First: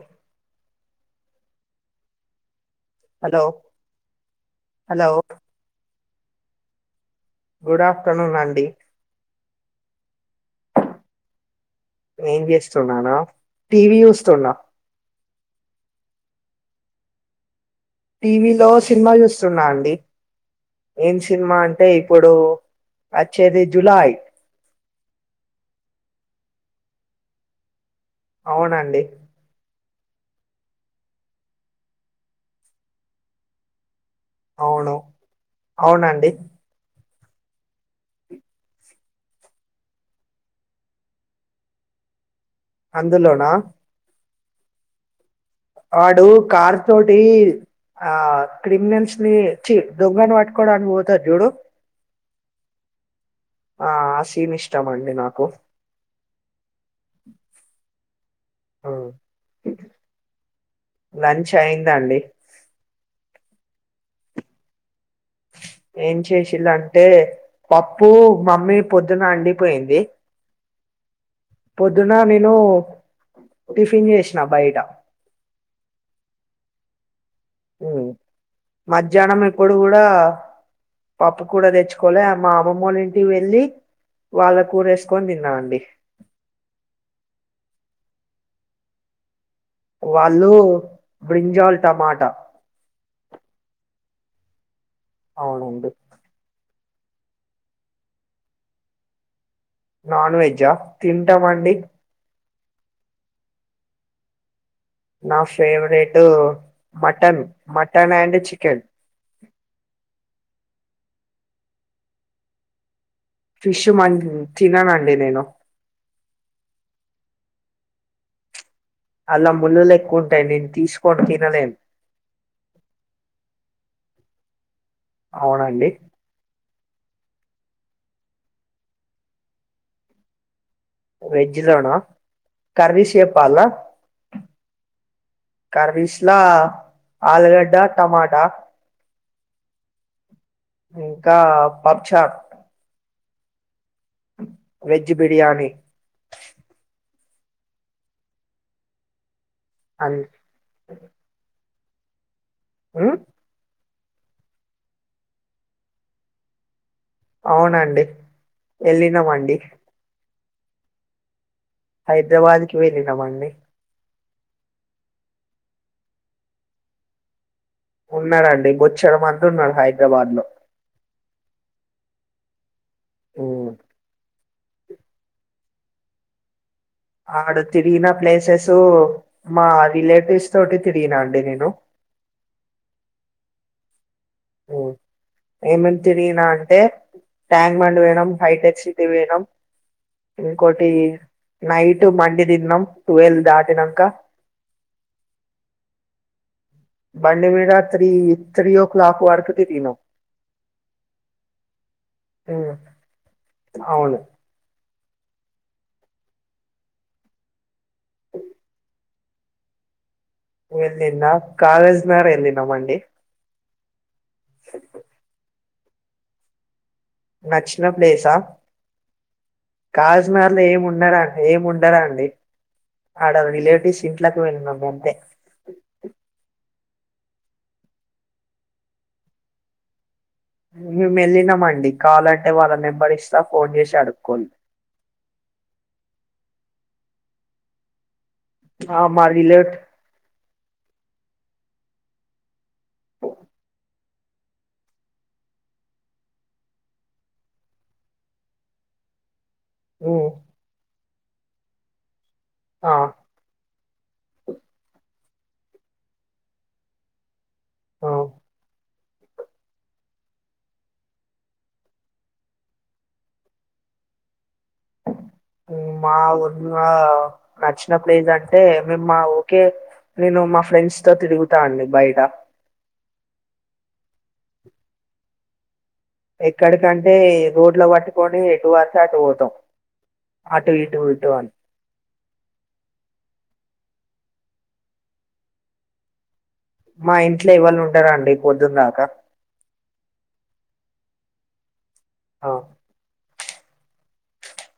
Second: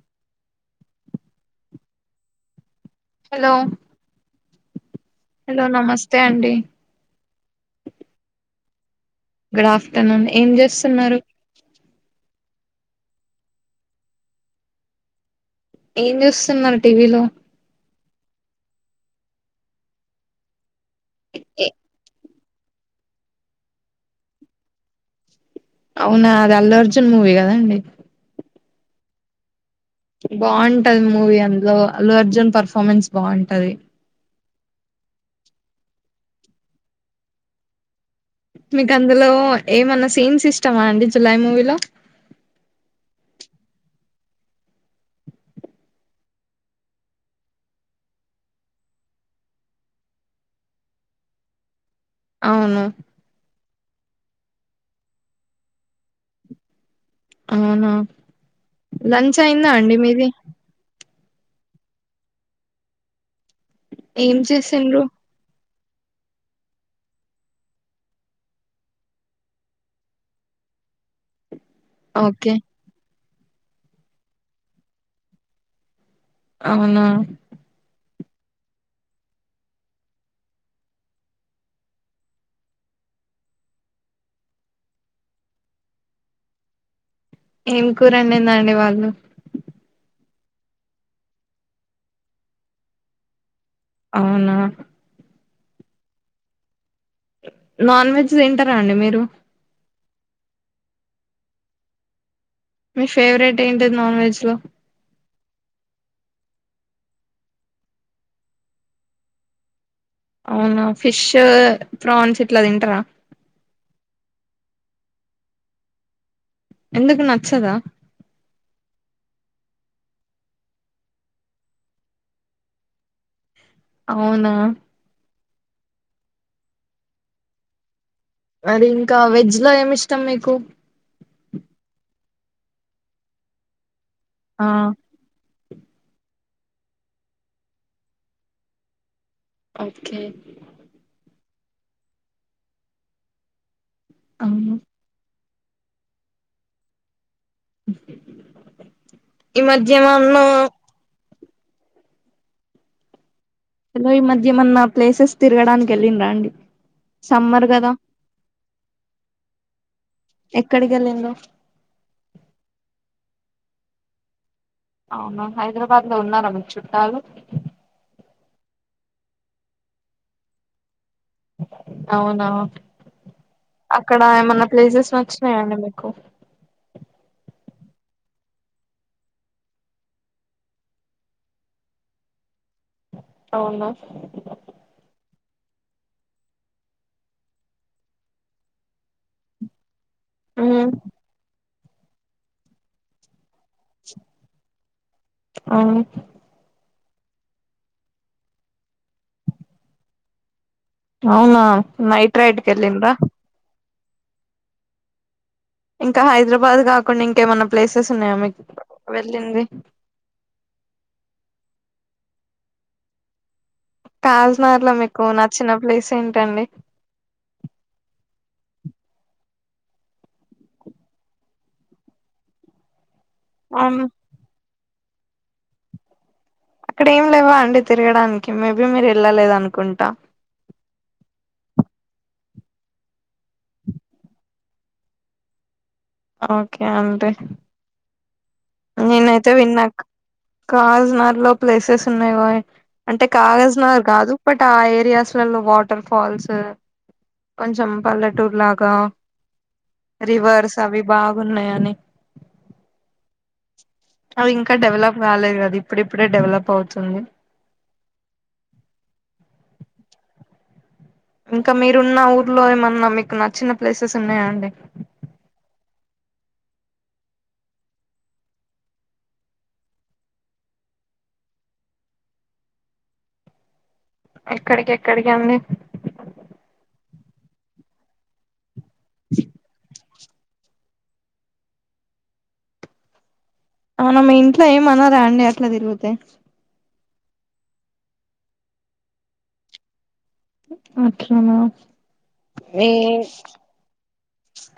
అ hello hello hello నమస్తే అండి good afternoon అండి గుడ్ ఆఫ్టర్నూన్ ఏం చేస్తున్నారు ఏం చేస్తున్నానా టీవి చూస్తున్నా ఏం చూస్తున్నారు టీవీలో టీవీలో సినిమా చూస్తున్నా అండి ఏం సినిమా అంటే ఇప్పుడు వచ్చేది జులాయి అవునా అది అల్లు అర్జున్ మూవీ కదా అండి అవునండి బాగుంటది మూవీ అందులో అల్లు అర్జున్ పర్ఫార్మెన్స్ బాగుంటది అవును అవునండి మీకు అందులో ఏమన్నా సీన్స్ ఇష్టమా అండి జులాయి మూవీలో అందులోనా వాడు కార్ తోటి ఆ క్రిమినల్స్ని చి దొంగను పట్టుకోడానికి పోతడు జూడు అవును ఆ ఆ సీన్ ఇష్టం అండి నాకు అవునా లంచ్ అయిందా అండి మీది లంచ్ అయిందండి ఏం చేసిర్రు ఏం చేసిల్ అంటే పప్పు మమ్మీ పొద్దున వండిపోయింది పొద్దున నేను ఓకే టిఫిన్ చేసిన బయట అవునా మధ్యాహ్నం ఇప్పుడు కూడా పప్పు కూడా తెచ్చుకోలే మా అమ్మమ్మవాళ ఇంటికి వెళ్ళి వాళ్ళ కూరేసుకొని తిన్నాఅండి ఏం కూరవండిందండి వాళ్ళు వాళ్ళు బ్రింజాల్ టమాట అవ్ నా? అవునండి నాన్ వెజ్ తింటారా అండి మీరు? నాన్ వెజ్జా తింటాం అండి. మీ ఫేవరెట్ ఏంటిది నాన్ వెజ్ లో? నా favourite mutton, mutton, and chicken అవునా ఫిష్, ఫ్రాన్స్, ఇట్లా తింటారా? ఫిష్ మన్ తిననండి నేను ఎందుకు నచ్చదా? అలా ముళ్ళులు ఎక్కువ ఉంటాయండి నేను తీసుకోని తినలేన్ అవునా? అవునండి. మరి ఇంకా వెజ్ లో ఏమి ఇష్టం మీకు? వెజ్ లోనా కర్రీ షెపాల్ల ఆ కర్రీస్లా ఆలుగడ్డ, టమాటా ఓకే ఇంకా పప్చార్ అవును వెజ్ బిర్యాని ఈ అం మధ్యమంలో ఊ సలో ఈ మధ్య ఏమన్నా ప్లేసెస్ తిరగడానికి వెళ్ళిన్రా అండి? సమ్మర్ కదా అవునండి వెళ్ళినమండి ఎక్కడికి వెళ్ళిండ్రు? హైద్రాబాద్కి వెళ్ళినమండి అవునా హైదరాబాద్ లో ఉన్నారా మీకు చుట్టాలు ఉన్నారండి బొచ్చెడు మంది ఉన్నారు హైద్రాబాద్ లో అవునా ఉమ్ అక్కడ ఏమన్నా ప్లేసెస్ నచ్చినాయండి మీక్ కు ఆడు తిరిగిన ప్లేసెసు మా రిలేటివ్స్ తోటి తిరిగినా అండి నేను అవునా? ఊ ఏమేం తిరిగినా అంటే ట్యాంక్ మండ్ పొయినం హైటెక్ సిటీ పొయినం ఉమ్ ఇంకోటి నైట్ మండీ దిన్నాం టువల్దాట్ ఆ బండి మీ త్రీ త్రీ ఒ క్లాక్ వరకు తిరిగినం అవునా నైట్ రైడ్ కెల్లిండ్రా అవును ఇంకా హైదరాబాద్ కాకుండా ఇంకేమన్నా ప్లేసెస్ ఉన్నాయా మీక్ వెళ్ళింది వెల్లినా కాగజ్ నగర్ ఎల్లినమండి కాజ్ నగర్ ల మీకు నచ్చిన ప్లేస్ ఏంటండి? నచ్చిన ప్లేసా కాజనర్ లో ఏముండరా ఏముండద అండి ఆడ రిలేటివ్స్ ఇంట్లక్ వెేళ్ళినం అంతే అక్కడ ఏం లేవా అండి తిరగడానికి మేబీ మీరు వెళ్ళలేదు అనుకుంటా మేము వెళ్ళినామండి కావాలంటే వాళ్ళ నెంబర్ ఇస్తా ఫోన్ చేసి అడుక్కోండి ఓకే అండి ఆ మా నేనైతే రిలేట్ విన్నా కాజ్ నా లో ప్లేసెస్ ఉన్నాయి అంటే కాగజ్ నగర్ కాదు బట్ ఆ ఏరియాస్లలో వాటర్ ఫాల్ ల్స్ కొంచం పల్లెటూర్ లాగా ఉమ్, రివర్స్ అవి భాగున్నాయాని ఆ అవి ఇంకా డెవలప్ కాలేదు కదా ఇప్పుడు ఇప్పుడే డెవలప్ అవుతుంది ఆ ఇంకా మీరున్న ఊర్లో ఏమన్నా మీకు నచ్చిన ప్లేసెస్ ఉన్నాయా అండి మా ఊర్ల నచ్చిన ప్లేస్ అంటే మేము మా ఓకే నేను మా ఫ్రెండ్స్ తో తిరుగుతా అండి బయట ఎక్కడికేక్కడికి అండి ఎక్కడికంటే రోడ్లు పట్టుకోని ఎటు అంటే అటు పోతాం ఆటు ఇటు ఊటువాన్ అవునా మీ ఇంట్లో ఏమన్నారా అండి అట్లా తిరుగుతే మా ఇంట్లో ఇవాళు ఉండరండి పొద్దున్దాకా అట్లన ఆ మీ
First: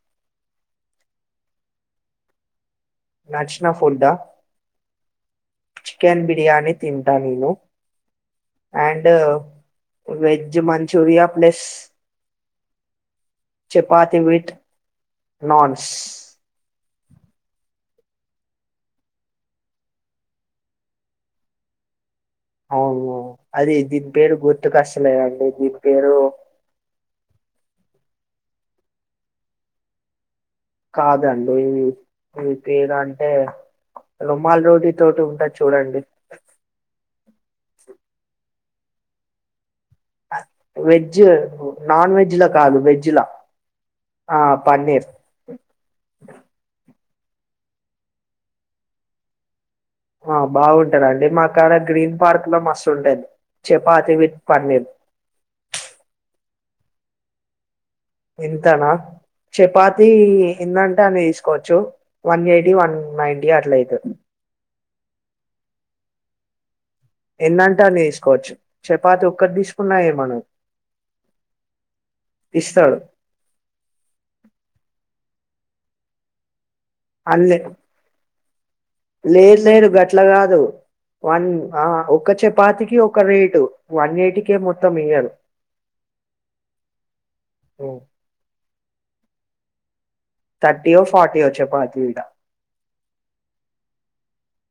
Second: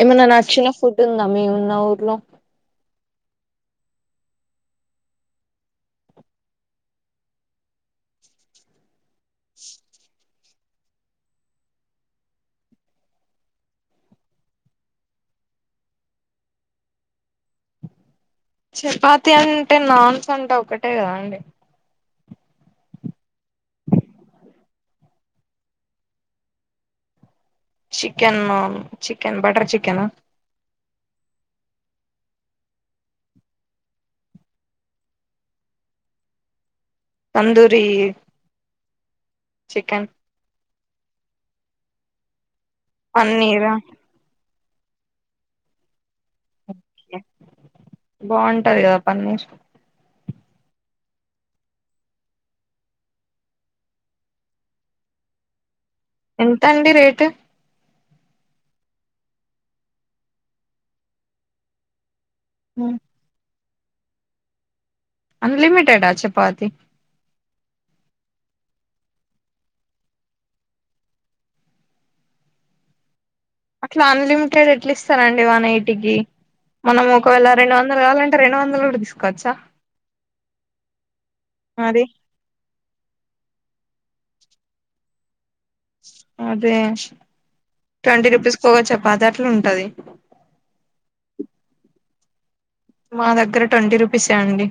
ఏమన్నా నచ్చిన ఫుడ్ ఉందా మే ఉన్న ఊర్లో నాచ్చినా ఫుడ్డా చికెన్ బిర్యానీ తింటా నిను and veg Manchuria plus chapati with naans chapati అంటే నాన్స్ అంటే ఒకటే కదా అండి అవును అది దీని పేరు గుర్తు కష్టలేదండి దీని పేరు chicken naan chicken butter chicken కాదండి ఇవి పేరంటే రోమాల్డోడి తోటి ఉంటాది చూడండి తందూరి చికెన్ వెజ్ నాన్ వెజ్లా కాదు వెజ్లా పన్నీరా ఆ పన్నీర్ బాగుంటది కదా పన్నీర్ ఆ బాగుంటదండి మాకడ గ్రీన్ పార్క్ లో మస్తు ఉంటది చెపాతి విత్ పన్నీరు ఎంతండి రేట్ ఎంతనా చపాతి ఎనంటే అన్ని తీసుకోవచ్చు వన్ ఎయిటీ వన్ నైన్ంటీ అట్లైత్ అన్లిమిటెడ చపాతిీ ఎన్నంటే అన్ని తీసుకోవచ్చు చపాతి ఒక్కటి తీసుకున్నాయ ఏమనరు పిస్తాడు అట్లా అన్లిమిటెడ్ ఎట్లా ఇస్తారండి వన్ ఎయిటీకిి మనం ఒకవేళ అన్లే రెండు వందలు కావాలం రెండు వందలు కూడా తీసుకోవచ్చా లేదు లేరు గట్ల కాదు వన్ ఆ మరి ఒక్క చపాతికి ఒక రేటు వన్ ఎయిటీ కే మొత్తం ఇయ్యరు అదే ట్వంటీ రూపీస్ ఒగ చపాతీ అట్లా ఉంటది తర్టీ ఓ ఫార్టీ ఓ చపాతి ఈడ మా దగ్గర ట్వంటీ రూపీసే అండి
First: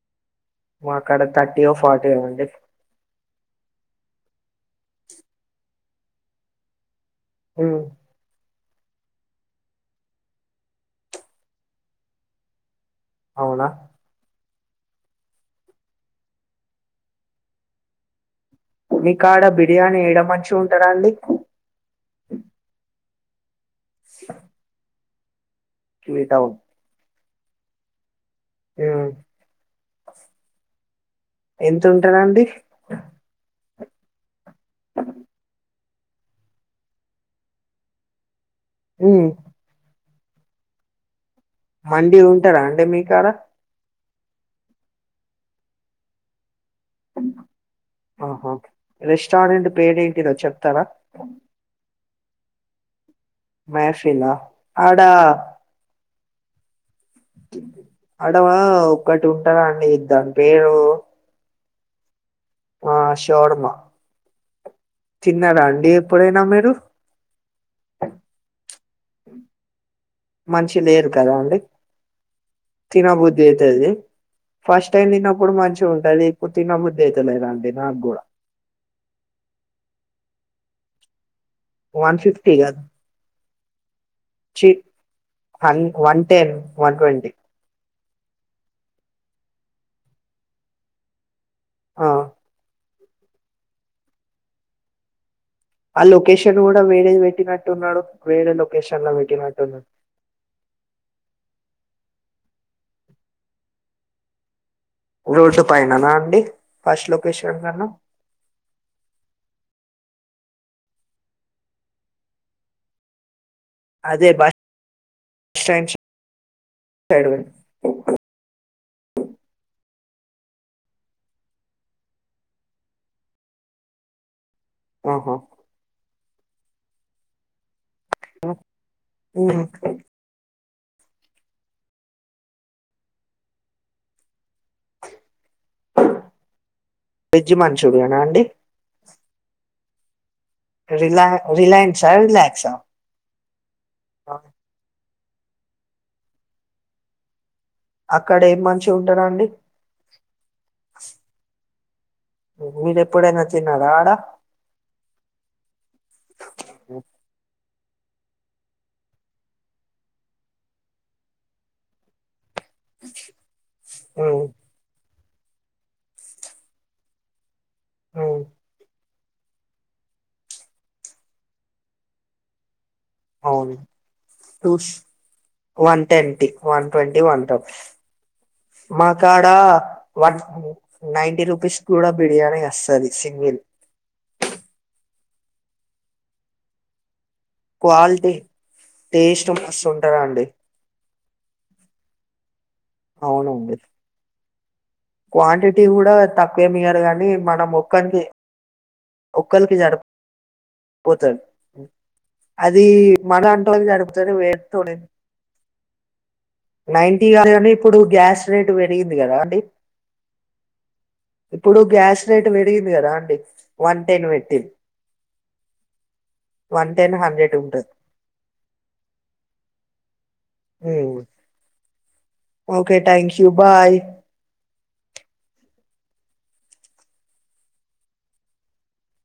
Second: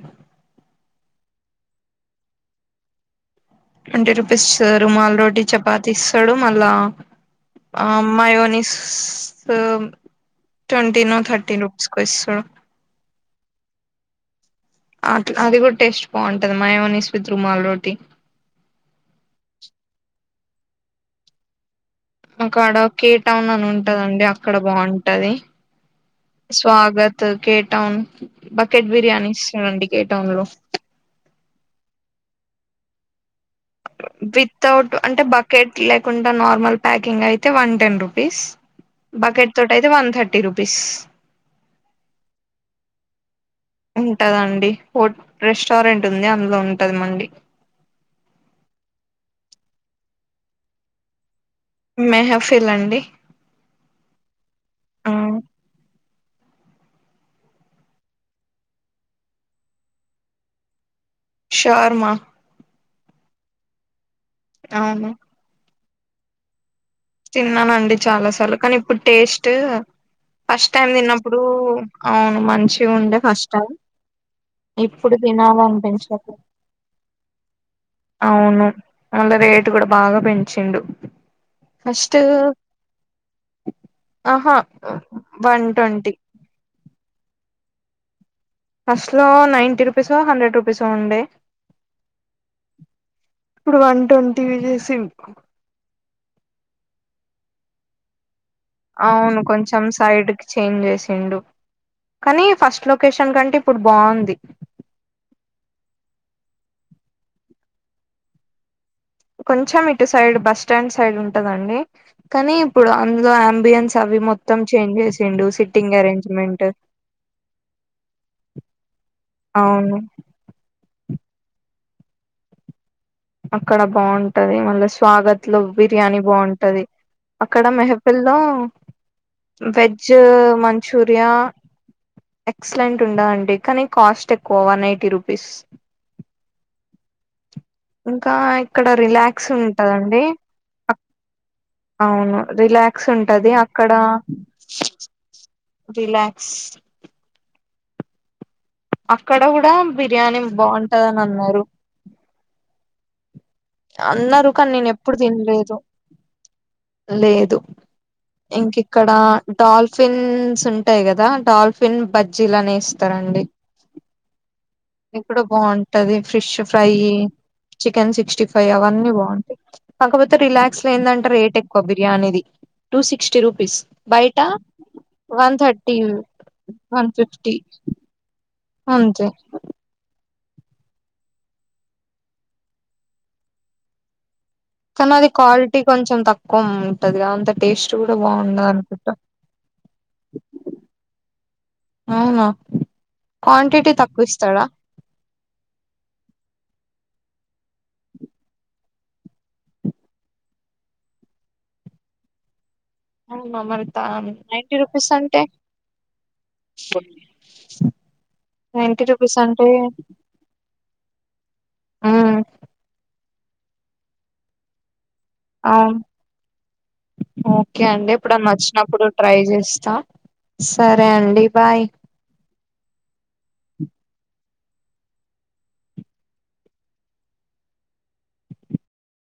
మా కాడా థర్టీ ఓ ఫార్టీ ఓ అండి ట్వంటీ రూపీస్ రుమాల్ రోటి చపాతి ఇస్తాడు మళ్ళా ఉమ్, ఆ మైగోనిస్ సో ట్వంటి నో థర్టీన్ రూపీస్కో ఇస్తడు అవునా అట్లా అది కూడా టేస్ట్ బాగుంటది మైమోనీస్ విత్ రుమాల్ రోటీ మీ కాడా బిర్యానీ ఏడ మంచిగా ఉంటార అండి మా కాడా కే టౌన్ అని ఉంటదండి అక్కడ బాగుంటది కివిటౌన్ స్వాగత్ కేటౌన్ బకెట్ బిర్యానీ ఇష్టామండి కేటౌన్ లో ఎంత ఉంటదండి వితౌట్ అంటే బకెట్ లేకుండా నార్మల్ ప్యాకింగ్ అయితే వన్ టెన్ రూపీస్ బకెట్ తో అయితే వన్ థర్టీ టి రుపీస్ మండి ఉంటాద అంటే మీ కాడా ఉంటద అండి హో రెస్టారెంట్ ఉంది అందులో ఉంట ఆహ రెస్టారెంట్ పేరు ఏంటిదో చెప్తారా మెహఫిల్ అండి మహఫిలా ఆడ ఆ అడవా ఒక్కటి ఉంటది అండి దాని పేరు షోర్మ ఆ షోర్మా అవును తీన్నరా అండి ఎప్పుడైనా మీరు తిన్నానండి చాలాసార్లు కానీ ఇప్పుడు టెస్ట్ ఫస్ట్ మంచి టైం లేరు కదా తిన్నప్పుడు అండి అవును మంచిగా ఉండే తినబుద్ధి ఫస్ట్ టైం అయితది ఫస్ట్ టైం ఇప్పుడు తిన్నప్పుడు తినాల మంచిగా ఉంటది అనిపించదు ఇప్పుడు తినబుద్ధి అయితలేదండి నాకు కూడా అవును అందరు రేటు కూడా బాగా పెంచిండు ఫస్ట్ వన్ ఫిఫ్టీ కాదు ఆహా చి one one ten one twenty first లో నైన్టీ రూపీస్ ఓ హండ్రెడ్ రూపీస ఓ ఉండే ఆ ఇప్పుడు వన్ ట్వంటీ ఈ చేసి ఆ లొకేషన్ కూడా వేరేది పెట్టినట్టు ఉన్నాడు అవును కొంచెం సైడ్కి చేంజ్ చేసిండు కానీ ఫస్ట్ లొకేషన్ కంటే ఇప్పుడు బాగుంది రోడ్ పైననా అండి ఫస్ట్ లొకేషన్ అన్నావ్ కొంచెం ఇటు సైడ్ బస్ స్టాండ్ సైడ్ ఉంటదండి కానీ ఇప్పుడు అందులో బియన్స్ అవి అదే బస్ మొత్తం చేంజ్ చేసిండు స్టాండ్ సిట్టింగ్ అరేంజ్మెంట్ సైడ్ అవును అక్కడ బాగుంటది మళ్ళీ ఆహా స్వాగత్ లో బిర్యానీ బాగుంటది అక్కడ మెహపలో ఉమ్. వెజ్ మంచూరియా ఎక్సలెంట్ ఉండా అండి కానీ కాస్ట్ ఎక్కువ వన్ ఎయిటీ రూపీస్ వెజ్ మంచూరియనా ఇంకా అండి ఇక్కడ రిలాక్స్ ఉంటదండి రిలా రిలయన్సా అవును రిలాక్సా రిలాక్స్ ఉంటది అక్కడ రిలాక్స్ అక్కడే అక్కడ కూడ బిర్యానీ బాగుంటదని అన్నారు మీరేపుడైన అన్నారు కానీ నేను ఎప్పుడు తినలేదు లేదు ఇంక ఇక్కడ డాల్ఫిన్స్ ఉంటాయి కదా డాల్ఫిన్ బ [unintelligible] ఎస్తారండి ఉమ్ ఇక్కడ బాగుంటది ఫిష్ ఫ్రై చికెన్ ఉమ్ సిక్స్టీ ఫైవ్ అవన్నీ కాకపోతే రిలాక్స్ లో ఏందంటే రేట్ ఎక్కువ బిర్యానీది టూ సిక్స్టీ అవును రూపీస్ బయట two one twenty one twenty one twenty అంతే మాకాడ నైన్ టి రూపీస్కి కూడా బిర్యానీ వస్తది సింగిల్ కాని అది క్వాలిటీ కొంచెం తక్కువ ఉంటదిగా అ టేస్ట్ కూడ క్వాలిటీ బాగుండదనుకుంటా టేస్ట్ మస్తు ఉంటదండి అవునా అవునండి క్వాంటిటీ తక్కువ ఇస్తాడా క్వాంటిటీ కూడ తక్కువే [unintelligible] కానీ మనం మొక్కనికి ఒకల్కి [inaudible] అది మన అవునా వంటలకి మరి నైన్టీ [inaudible] రూపీస్ అంటే నైటీ [unintelligible] ఇప్పుడు గ్యాస్ రేటు నైన్టీ పెరిగింది కదా రూపీస్ అండి అంటే ఇప్పుడు గ్యాస్ మ్మ్ రేట్ పెరిగింది కదా అండి వన్ టెన్ [unintelligible] ఆ వన్ టెన్ హండ్రెడ్ ఓకే ఉంటది అండి ఇప్పుడన్న వచ్చినప్పుడు ట్రై చేస్తా సరే అండి bye okay thank you bye